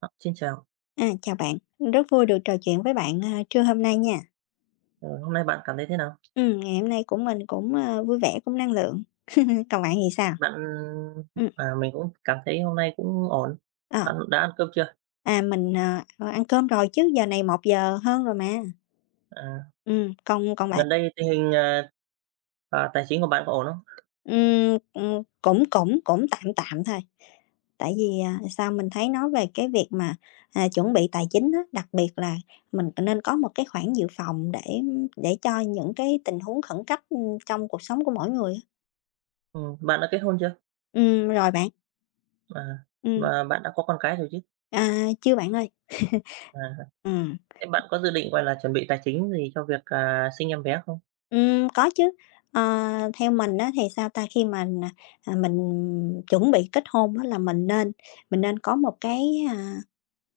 Ờ, Xin chào, Chào bạn, rất vui được trò chuyện với bạn, trưa hôm nay nha. ờ, hôm nay bạn cảm thấy thế nào? Ngày hôm nay của mình cũng, vui vẻ, cũng năng lượng. Còn bạn thì sao? Bạn Ừm. Mình cũng cảm thấy hôm nay cũng ổn. Ờ. Bạn đã ăn cơm chưa? Mình, ăn cơm rồi chứ, giờ này một giờ hơn rồi mà. À, Còn còn bạn? Gần đây tình hình, tài chính của bạn có ổn không? Cũng cũng cũng tạm tạm thôi. Tại vì, sao mình thấy nói về cái việc mà, chuẩn bị tài chính á, đặc biệt là mình nên có một cái khoản dự phòng để cho những cái tình huống khẩn cấp, trong cuộc sống của mỗi người á. Bạn đã kết hôn chưa? Rồi bạn. À, Ừm, và bạn đã có con cái rồi chứ? Chưa bạn ơi. À, Ừm, Thế bạn có dự định, gọi là, chuẩn bị tài chính gì cho việc, sinh em bé không? Có chứ. Theo mình á, thì sao ta, khi mà, mình chuẩn bị kết hôn á, là mình nên có một cái,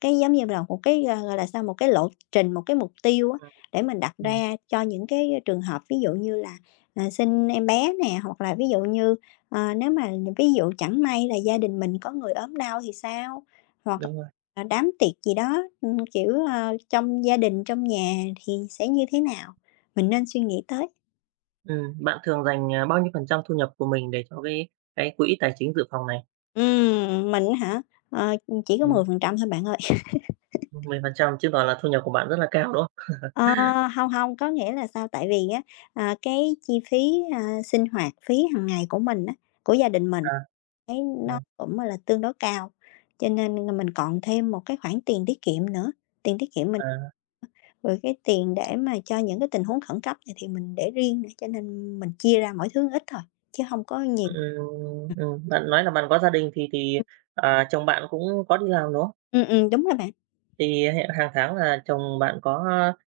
cái giống như là một cái, gọi là sao, một cái lộ trình, một cái mục tiêu á, Ừm, để mình đặt ừm, ra cho những cái trường hợp ví dụ như là, sinh em bé nè, hoặc là ví dụ như, nếu mà ví dụ chẳng may là gia đình mình có người ốm đau thì sao? Hoặc đúng rồi. là đám tiệc gì đó, kiểu, trong gia đình, trong nhà thì sẽ như thế nào? Mình nên suy nghĩ tới. Bạn thường dành, bao nhiêu phần trăm thu nhập của mình để cho cái quỹ tài chính dự phòng này? Mình hả? Ờ, chỉ có Ừm, 10% thôi bạn ơi. 10% chứng tỏ là thu nhập của bạn rất là cao, đúng không? Ờ, Không hông, có nghĩa là sao? Tại vì á, cái chi phí, sinh hoạt phí hàng ngày của mình á, của gia đình mình, À, thấy à, nó cũng là tương đối cao, cho nên là mình còn thêm một cái khoản tiền tiết kiệm nữa, tiền tiết kiệm mình à. rồi cái tiền để mà cho những cái tình huống khẩn cấp này thì mình để riêng nữa, cho nên mình chia ra mỗi thứ ít thôi, chứ không có nhiều. Bạn nói là bạn có gia đình chồng bạn cũng có đi làm, đúng không? Đúng rồi bạn. Thì hàng tháng là chồng bạn có,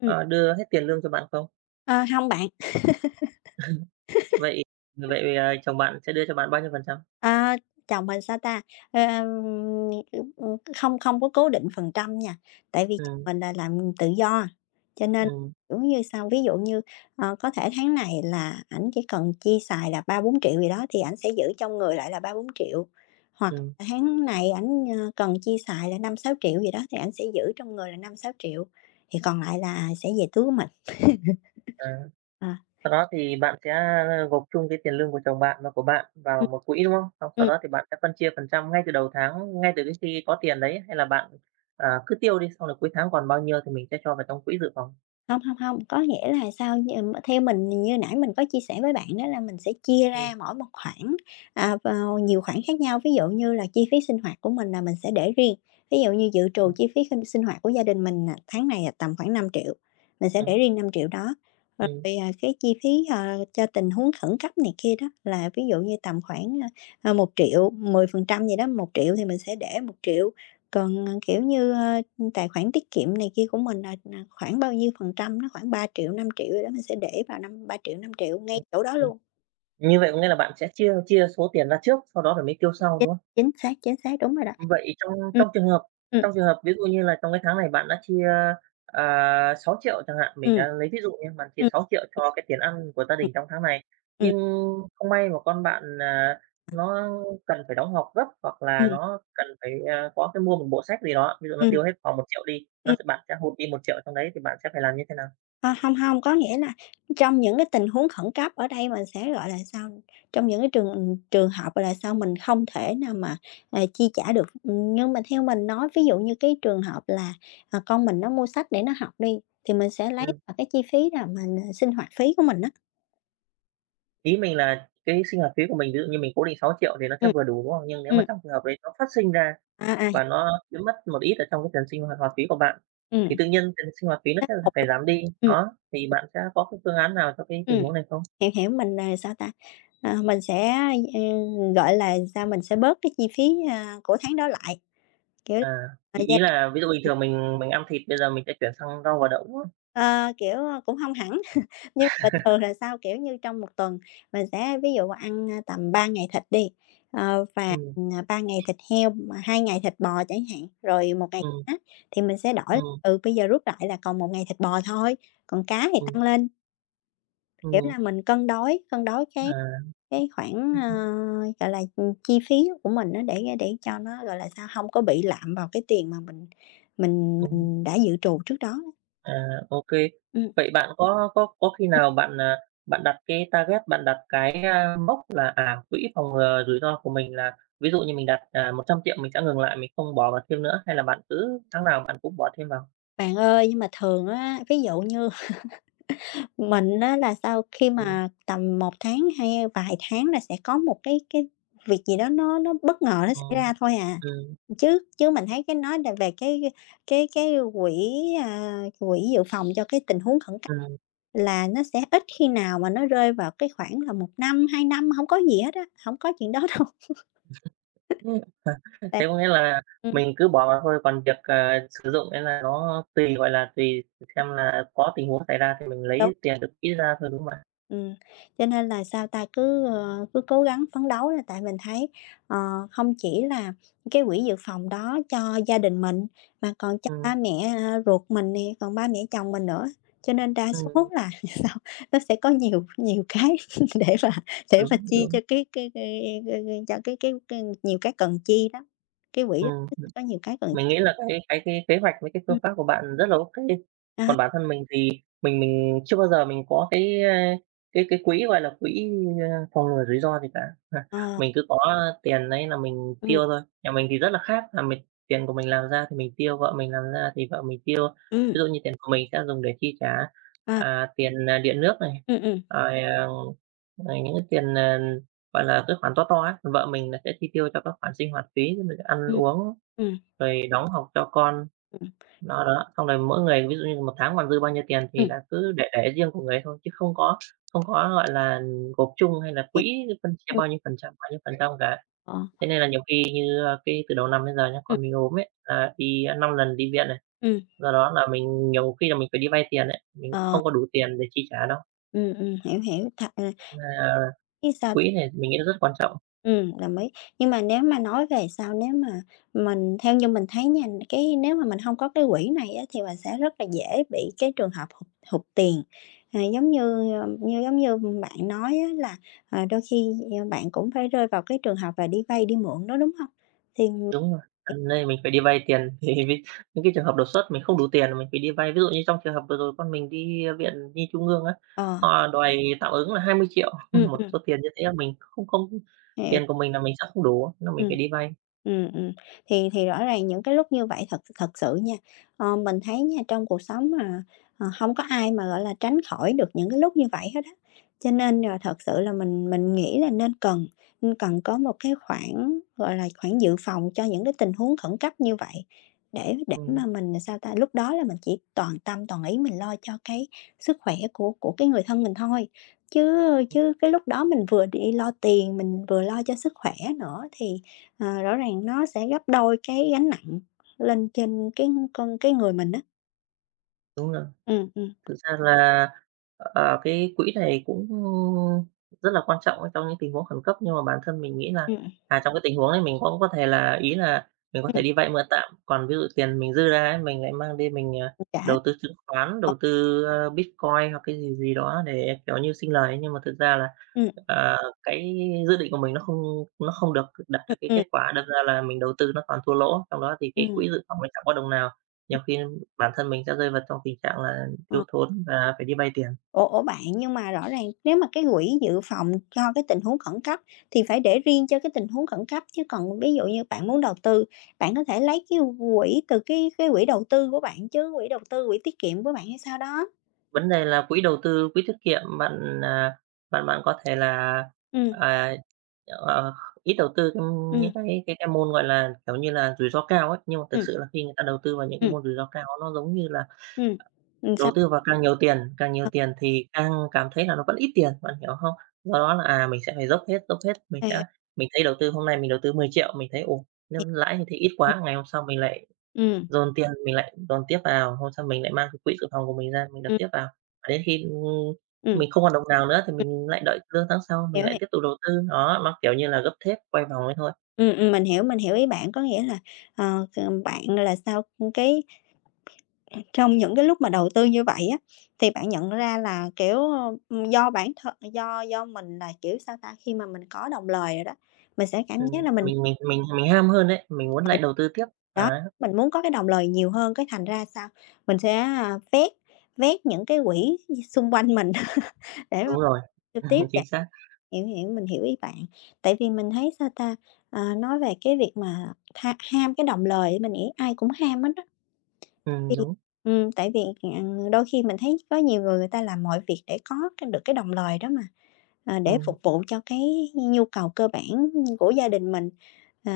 Ừm. Đưa hết tiền lương cho bạn không? Ờ, Hông bạn. Vậy vậy, ờ, chồng bạn sẽ đưa cho bạn bao nhiêu phần trăm? À, Chồng mình sao ta? Ờm, không không có cố định phần trăm nha, tại vì chồng Ừ, mình là làm tự do, cho nên, ừ, kiểu như sao, ví dụ như, có thể tháng này là ảnh chỉ cần chi xài là ba bốn triệu gì đó thì ảnh sẽ giữ trong người lại là ba bốn triệu hoặc ừ, là tháng này ảnh, cần chi xài là năm sáu triệu gì đó thì ảnh sẽ giữ trong người là năm sáu triệu thì còn lại là sẽ về túi của mình. à, À. sau đó thì bạn sẽ gộp chung cái tiền lương của chồng bạn và của bạn vào Ừ. một quỹ, đúng không? Xong sau đó thì bạn sẽ phân chia phần trăm ngay từ đầu tháng, ngay từ cái khi có tiền đấy, hay là bạn, cứ tiêu đi, xong rồi cuối tháng còn bao nhiêu thì mình sẽ cho vào trong quỹ dự phòng? Không, không, không, có nghĩa là sao? Theo mình như nãy mình có chia sẻ với bạn đó là mình sẽ chia Ừ, ra mỗi một khoản, vào nhiều khoản khác nhau. Ví dụ như là chi phí sinh hoạt của mình là mình sẽ để riêng, ví dụ như dự ừ, trù chi phí sinh sinh hoạt của gia đình mình, tháng này là tầm khoảng 5.000.000 mình sẽ ừ. để riêng 5.000.000 đó. Rồi, ừm, cái chi phí, cho tình huống khẩn cấp này kia đó là ví dụ như tầm khoảng, 1.000.000, 10% gì đó, 1.000.000 thì mình sẽ để một triệu. Còn, kiểu như, tài khoản tiết kiệm này kia của mình là khoảng bao nhiêu phần trăm, nó khoảng 3.000.000 5.000.000 gì đó, mình sẽ để vào năm 3.000.000 5.000.000 ngay chỗ đó luôn. Như vậy có nghĩa là bạn sẽ chia chia số tiền ra trước, sau đó rồi mới tiêu sau, Chính đúng không? Chính xác, đúng rồi đó. Vậy trong Ừm. Ừm, trong trường hợp ví dụ như là trong cái tháng này bạn đã chia, 6.000 chẳng hạn, mình ừm. đã lấy ví dụ nha, bạn chia Ừm. 6 triệu cho cái tiền ăn của gia Ừm. đình trong tháng này, Ừm. nhưng không may mà con bạn, nó cần phải đóng học gấp hoặc là Ừm, ừm. nó cần phải, có cái mua một bộ sách gì đó, ví dụ nó Ừm. tiêu hết khoảng 1 triệu đi, nó sẽ bạn sẽ hụt đi 1 triệu trong đấy thì bạn sẽ phải làm như thế nào? Ờ, Không hông, có nghĩa là trong những cái tình huống khẩn cấp ở đây mình sẽ, gọi là, sao, trong những cái trường hợp, là, sao, mình không thể nào mà, chi trả được. Nhưng mà theo mình nói, ví dụ như cái trường hợp là, con mình nó mua sách để nó học đi, thì mình sẽ lấy Ừ. vào cái chi phí là mình, sinh hoạt phí của mình đó. Ý mình là cái sinh hoạt phí của mình ví dụ như mình cố định 6 triệu thì nó sẽ Ừ, vừa đủ, đúng không? Nhưng nếu mà ừ. trong trường hợp đấy nó phát sinh ra À, à. và nó chiếm mất một ít ở trong cái tiền sinh hoạt hoạt phí của bạn, Ừm, thì ừm. tự nhiên tiền sinh hoạt phí nó sẽ phải giảm đi. Đó, thì Ừm. bạn sẽ có cái phương án nào cho cái tình Ừm. huống này không? Hiểu, hiểu, mình, là sao ta, mình sẽ, ờ, gọi là, sao, mình sẽ bớt cái chi phí, của tháng đó lại, kiểu, À, ý thời ý gian. là ví dụ bình ừm, thường mình ăn thịt, bây giờ mình sẽ chuyển sang rau và đậu á. ờ, Kiểu, cũng hông hẳn, nhưng bình thường là sao, kiểu như, trong một tuần mình sẽ ví dụ ăn, tầm 3 ngày thịt đi, và, Ừm, ngày thịt heo, mà 2 ngày thịt bò chẳng hạn, rồi một ngày ừm, cá, thì mình sẽ đổi ừm, bây giờ rút lại là còn một ngày thịt bò thôi, còn cá thì ừm, tăng lên, kiểu ừm, là, mình cân đối cái à. Cái khoản, Ừm, ờ, gọi là, chi phí của mình á, để cho nó, gọi là sao, không có bị lạm vào cái tiền mà mình mình ừm. mình đã dự trù trước đó á. À, ô Vậy bạn có khi nào bạn, bạn đặt cái target, bạn đặt cái, mốc là, quỹ phòng ngừa rủi ro của mình là ví dụ như mình đặt, 100.000.000 mình sẽ ngừng lại, mình không bỏ vào thêm nữa, hay là bạn cứ tháng nào bạn cũng bỏ thêm vào? Bạn ơi, nhưng mà thường á, ví dụ như mình á là sau khi Ừm, mà tầm một tháng hay vài tháng là sẽ có một cái việc gì đó nó bất ngờ nó xảy ừm, ra thôi à. ừm, Chứ chứ mình thấy cái nói về cái quỹ, quỹ dự phòng cho cái tình huống khẩn cấp ừm. là nó sẽ ít khi nào mà nó rơi vào cái khoảng là một năm, 2 năm, không có gì hết á, không có chuyện đó đâu. Ừm. Tại Thế có nghĩa là ừm, mình cứ bỏ vào thôi, còn việc, sử dụng ấy là nó tùy, gọi là, tùy xem là có tình huống xảy ra thì mình đúng. lấy tiền được quỹ ra thôi, đúng không ạ? Ừm, cho nên là sao ta, cứ cố gắng phấn đấu là tại mình thấy, ờ, không chỉ là cái quỹ dự phòng đó cho gia đình mình, mà còn cho ba Ừm, mẹ, ruột mình nè, còn ba mẹ chồng mình nữa, cho nên đa số ừm, là sao nó sẽ có nhiều nhiều cái để mà đúng, chi cho đúng, cho cái nhiều cái cần chi đó, cái quỹ đó ừm. nó sẽ có nhiều cái cần. Mình nghĩ là cái kế hoạch với cái Ừm. phương pháp của bạn rất là ô kê. Đó. Còn bản thân mình thì mình chưa bao giờ mình có cái, cái quỹ, gọi là, quỹ, phòng ngừa rủi ro gì cả. Ha, Ờ. mình cứ có tiền đấy là mình Ừm. tiêu thôi. Nhà mình thì rất là khác, là mình tiền của mình làm ra thì mình tiêu, vợ mình làm ra thì vợ mình tiêu. Ừm. Ví dụ như tiền của mình sẽ dùng để chi trả, À. Tiền, điện nước này, Ừm. Ừm. rồi, à, rồi những cái tiền, gọi là, cái khoản to to á, còn vợ mình là sẽ chi tiêu cho các khoản sinh hoạt phí, rồi ăn Ừm. uống Ừm. rồi đóng học cho con, Ừm. đó, đó. Xong rồi mỗi người ví dụ như một tháng còn dư bao nhiêu tiền thì Ừm. là cứ để riêng của người ấy thôi, chứ không có, gọi là, gộp chung hay là Hiểu. quỹ phân chia Ừm. bao nhiêu phần trăm, bao nhiêu phần trăm cả. Ờ. Thế nên là nhiều khi như, cái từ đầu năm đến giờ nhá, con mình ốm ấy, là đi, 5 lần đi viện này, Ừm, do đó là mình nhiều khi là mình phải đi vay tiền ấy, mình ờ, không có đủ tiền để chi trả đâu. ừ, ừ, hiểu, hiểu, thật à, Nên là biết sao ta? quỹ này mình nghĩ là rất quan trọng. Đồng ý. Nhưng mà nếu mà nói về sau nếu mà mình theo như mình thấy nha, cái nếu mà mình không có cái quỹ này á, thì mình sẽ rất là dễ bị cái trường hợp hụt hụt tiền. Giống như, như giống như bạn nói á là, đôi khi, bạn cũng phải rơi vào cái trường hợp và đi vay đi mượn đó, đúng không? Thì Đúng rồi, nên mình phải đi vay tiền thì mới những cái trường hợp đột xuất mình không đủ tiền là mình phải đi vay. Ví dụ như trong trường hợp vừa rồi con mình đi, viện nhi trung ương á, ờ, họ đòi tạm ứng là 20 triệu ừ, một số tiền như thế là mình không không hiểu. tiền của mình là mình sẽ không đủ, nên mình Ừ, phải đi vay. ừ, ừ. Thì rõ ràng những cái lúc như vậy thật thật sự nha, mình thấy nha, trong cuộc sống mà, hông có ai mà, gọi là, tránh khỏi được những cái lúc như vậy hết á. Cho Ừm, nên là thật sự là mình nghĩ là nên cần có một cái khoản, gọi là, khoản dự phòng cho những cái tình huống khẩn cấp như vậy, để ừm, mà mình, sao ta, lúc đó là mình chỉ toàn tâm toàn ý mình lo cho cái sức khỏe của cái người thân mình thôi. Chứ chứ cái lúc đó mình vừa đi lo tiền, mình vừa lo cho sức khỏe nữa thì rõ ràng nó sẽ gấp đôi cái gánh nặng lên trên cái con cái người mình á. đúng rồi. Ừm. Ừm. Thực ra là, cái quỹ này cũng rất là quan trọng trong những tình huống khẩn cấp, nhưng mà bản thân mình nghĩ là, Ừm. Trong cái tình huống đấy mình cũng có thể là ý là mình có Ừm. thể đi vay mượn tạm, còn ví dụ tiền mình dư ra ấy, mình lại mang đi mình, Ừm, trả. đầu tư chứng khoán, Ờ. đầu tư, Bitcoin hoặc cái gì gì đó để, kiểu như, sinh lời ấy. Nhưng mà thực ra là, Ừm. ờ, cái dự định của mình nó không được đạt Ừm. được cái Ừm. kết quả, đâm ra là mình đầu tư nó toàn thua lỗ, trong đó thì cái Ừm. quỹ dự phòng ấy chẳng có đồng nào. Ừm. Nhiều khi bản thân mình sẽ rơi vào trong tình trạng là Ờ. thiếu thốn và phải đi vay tiền. Ủa, ủa, bạn, nhưng mà rõ ràng nếu mà cái quỹ dự phòng cho cái tình huống khẩn cấp thì phải để riêng cho cái tình huống khẩn cấp, chứ còn ví dụ như bạn muốn đầu tư, bạn có thể lấy cái quỹ từ cái quỹ đầu tư của bạn chứ, quỹ đầu tư, quỹ tiết kiệm của bạn hay sao đó. Vấn đề là quỹ đầu tư, quỹ tiết kiệm bạn, bạn có thể là, Ừm. à, ờ, ít đầu tư, những Ừm. cái môn, gọi là, kiểu như là, rủi ro cao ấy. Nhưng mà thực Ừm. sự là khi người ta đầu tư vào những cái Ừm. môn rủi ro cao nó giống như là Ừm. Ừm. đầu Sao? tư vào càng nhiều Ờ, tiền thì càng cảm thấy là nó vẫn ít tiền, bạn hiểu không? Do đó là, mình sẽ phải dốc hết, Hiểu, mình thấy đầu tư hôm nay mình đầu tư 10 triệu, mình thấy, ồ, nếu hiểu. lãi như thế ít Ừm. quá, ngày hôm sau mình lại Ừm. dồn tiền mình lại dồn tiếp vào, hôm sau mình lại mang cái quỹ dự phòng của mình ra mình đập Ừm. tiếp vào. Và đến khi, Ừm. mình không còn đồng nào nữa thì Ừm, mình lại đợi lương tháng sau mình Hiểu, lại hiểu. tiếp tục đầu tư, đó, nó, kiểu như là, gấp thép quay vòng ấy thôi. Mình hiểu, mình hiểu ý bạn. Có nghĩa là, bạn là sao, cái trong những cái lúc mà đầu tư như vậy á, thì bạn nhận ra là, kiểu, do bản thân do mình là, kiểu, sao ta, khi mà mình có đồng lời rồi đó, mình sẽ cảm Ừm, giác là mình. mình ham hơn đấy, mình muốn Ờ, lại đầu tư tiếp, đó, đấy, mình muốn có cái đồng lời nhiều hơn, cái thành ra sao? Mình sẽ, vét vét những cái quỹ xung quanh mình để mà đúng rồi, giao tiếp để chính xác, hiểu, hiểu, mình hiểu ý bạn. Tại vì mình thấy, sao ta, nói về cái việc mà ham cái đồng lời, mình nghĩ ai cũng ham hết đó vì đúng, tại vì, à, đôi khi mình thấy có nhiều người người ta làm mọi việc để có cái được cái đồng lời đó mà, để ừm, phục vụ cho cái nhu cầu cơ bản của gia đình mình. Ờ,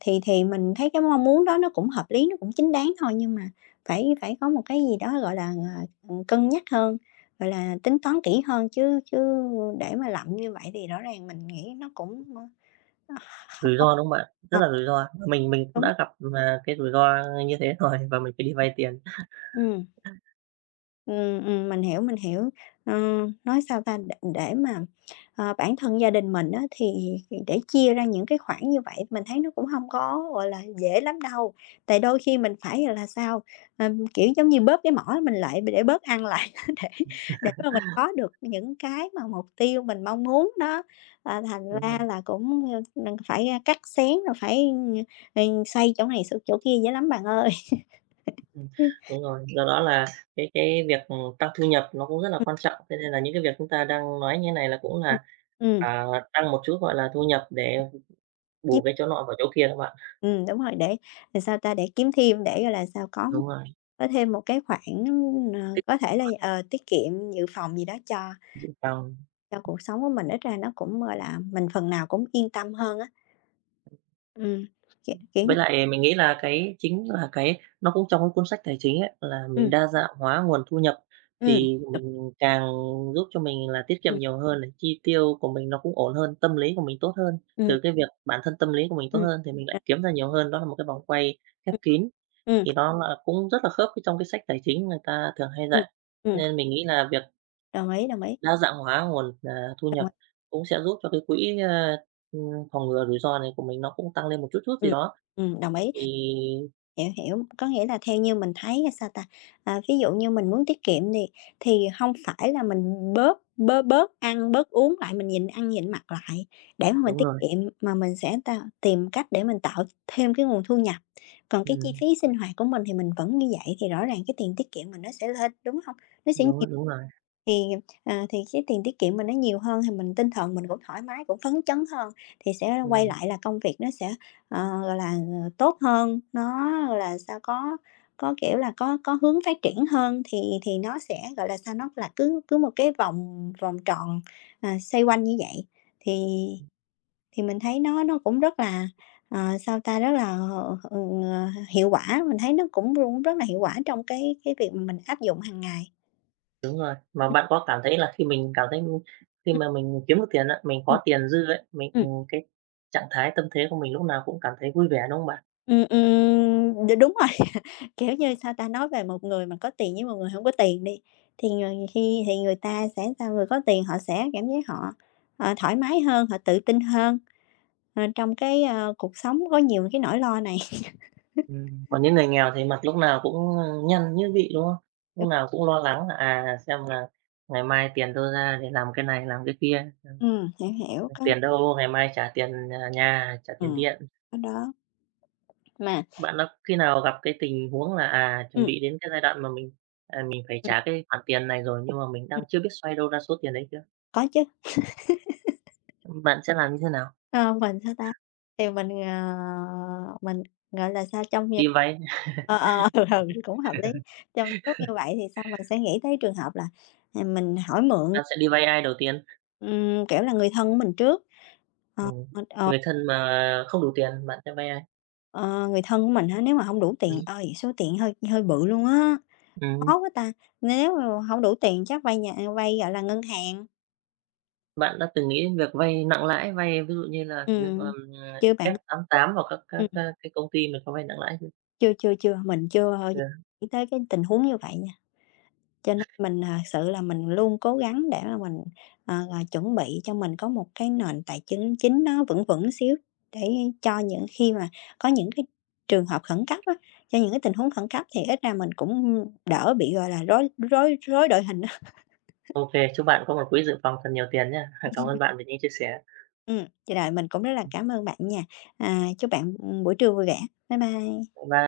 thì mình thấy cái mong muốn đó nó cũng hợp lý, nó cũng chính đáng thôi, nhưng mà phải phải có một cái gì đó, gọi là, cân nhắc hơn, gọi là, tính toán kỹ hơn, chứ chứ để mà lậm như vậy thì rõ ràng mình nghĩ nó cũng, không rủi không ro, đúng không bạn? Rất ờ, là rủi ro, mình cũng đúng. đã gặp, cái rủi ro như thế rồi và mình phải đi vay tiền, Ừ. Mình hiểu, mình hiểu. Ờ, nói sao ta, để mà, bản thân gia đình mình á, thì để chia ra những cái khoản như vậy mình thấy nó cũng không có, gọi là, dễ lắm đâu. Tại đôi khi mình phải, là, sao, kiểu, giống như, bóp cái mỏ mình lại để bớt ăn lại để mà mình có được những cái mà mục tiêu mình mong muốn đó. À, thành đúng ra rồi. là cũng, phải, cắt xén rồi phải, xoay chỗ này xược chỗ kia dễ lắm bạn ơi. Ừm, đúng rồi, do đó là cái việc, tăng thu nhập nó cũng rất là Ừm, quan trọng, thế nên là những cái việc chúng ta đang nói như này là cũng ừm, là, ừm, à, tăng một chút, gọi là, thu nhập để bù chiếm cái chỗ nọ vào chỗ kia đó bạn. ừ đúng rồi, để làm sao ta, để kiếm thêm, để, gọi là sao, Đúng rồi, có thêm một cái khoản, tích có thể là, tiết kiệm, dự phòng gì đó dự phòng. cho cuộc sống của mình, ít ra nó cũng, gọi là, mình phần nào cũng yên tâm hơn á. Ừ. Kiểu kiểu như Với lại mình nghĩ là cái chính là cái nó cũng trong cái cuốn sách tài chính ấy, là mình ừm, đa dạng hóa nguồn thu nhập ừm, thì đ mình càng giúp cho mình là tiết kiệm ừm, nhiều hơn này, chi tiêu của mình nó cũng ổn hơn, tâm lý của mình tốt hơn. ừm, Từ cái việc bản thân tâm lý của mình tốt ừm, hơn thì mình đ lại kiếm ra nhiều hơn, đó là một cái vòng quay khép ừm, kín. ừm, Thì nó là cũng rất là khớp với trong cái sách tài chính người ta thường hay ừm, dạy. Cho ừm, nên mình nghĩ là việc đồng ý, đồng ý, đa dạng hóa nguồn, thu đồng ý. nhập cũng sẽ giúp cho cái quỹ, ừm, phòng ngừa rủi ro này của mình nó cũng tăng lên một chút chút gì Ừ. đó. Đồng ý. Thì Hiểu, hiểu. Có nghĩa là theo như mình thấy là, sao ta, à, ví dụ như mình muốn tiết kiệm thì không phải là mình bớt bớt bớt ăn, bớt uống lại, mình nhịn ăn nhịn mặc lại để mà mình đúng tiết rồi, kiệm, mà mình sẽ ta tìm cách để mình tạo thêm cái nguồn thu nhập. Còn cái chi ừm, phí sinh hoạt của mình thì mình vẫn như vậy, thì rõ ràng cái tiền tiết kiệm mình nó sẽ lên, đúng không? Nó sẽ đúng, nhiều đúng rồi, thì, à, thì cái tiền tiết kiệm mình nó nhiều hơn thì mình tinh thần mình cũng thoải mái, cũng phấn chấn hơn, thì sẽ quay ừm. lại là công việc nó sẽ, gọi là, tốt hơn, nó, gọi là, sao, có, kiểu là, có hướng phát triển hơn thì nó sẽ, gọi là, sao, nó là cứ cứ một cái vòng vòng tròn, à, xoay quanh như vậy. Thì thì mình thấy nó cũng rất là, sao ta, rất là, ờ, ừ, hiệu quả, mình thấy nó cũng cũng rất là hiệu quả trong cái việc mà mình áp dụng hàng ngày. Mà bạn có cảm thấy là khi Ừm. mà mình kiếm được tiền á, mình Ừm, có tiền dư ấy, mình, ừm. cái trạng thái tâm thế của mình lúc nào cũng cảm thấy vui vẻ, đúng không bạn? Đúng rồi, kiểu như, sao ta, nói về một người mà có tiền với một người hổng có tiền đi, thì người khi thì người ta sẽ sao, người có tiền họ sẽ cảm giác họ, thoải mái hơn, họ tự tin hơn, trong cái, cuộc sống có nhiều cái nỗi lo này. Còn những người nghèo thì mặt lúc nào cũng, nhăn nhức vị, đúng không? Lúc nào cũng lo lắng là, xem là ngày mai tiền đâu ra để làm cái này, làm cái kia, Hiểu, hiểu, tiền đâu ngày mai trả tiền, nhà, trả tiền ừm, điện. có đó, mà Bạn đã khi nào gặp cái tình huống là, chuẩn ừm, bị đến cái giai đoạn mà mình phải ừm, trả cái khoản tiền này rồi nhưng mà mình đang ừm, chưa biết xoay đâu ra số tiền đấy chưa? có chứ. Bạn sẽ làm như thế nào? Ờ, mình sao ta? Thì mình, mình, gọi là sao, trong những Đi vay, ờ, ờ, ừ, ừ, cũng hợp lý. Trong những lúc như vậy thì sao mình sẽ nghĩ tới trường hợp là, à, mình hỏi mượn, bạn sẽ đi vay ai đầu tiên? Kiểu là, người thân của mình trước. Ờ, Ừm, ờ, Người thân mà không đủ tiền bạn sẽ vay ai? ờ, người thân của mình á, nếu mà không đủ tiền Ừm, ơi, số tiền hơi hơi bự luôn á, ừm. khó quá ta, nếu mà hổng đủ tiền chắc vay nhà vay, gọi là, ngân hàng. Bạn đã từng nghĩ đến việc vay nặng lãi, vay ví dụ như là, việc, Ừm, chưa bạn F88 hoặc các, ừm, cái công ty mà có vay nặng lãi chưa? chưa, chưa, chưa, mình chưa bao giờ Chưa. nghĩ tới cái tình huống như vậy nha. Cho nên mình, à, sự là mình luôn cố gắng để mà mình, chuẩn bị cho mình có một cái nền tài chính chính nó vững vững xíu, để cho những khi mà có những cái trường hợp khẩn cấp á, cho những cái tình huống khẩn cấp thì ít ra mình cũng, đỡ bị, gọi là, rối rối rối đội hình á. Ô kê, chúc bạn có một quỹ dự phòng thật nhiều tiền nhá. Cảm ơn bạn về những chia sẻ. Ừ, vậy rồi mình cũng rất là cảm ơn bạn nha. À, chúc bạn, buổi trưa vui vẻ. Bye bye. Bye.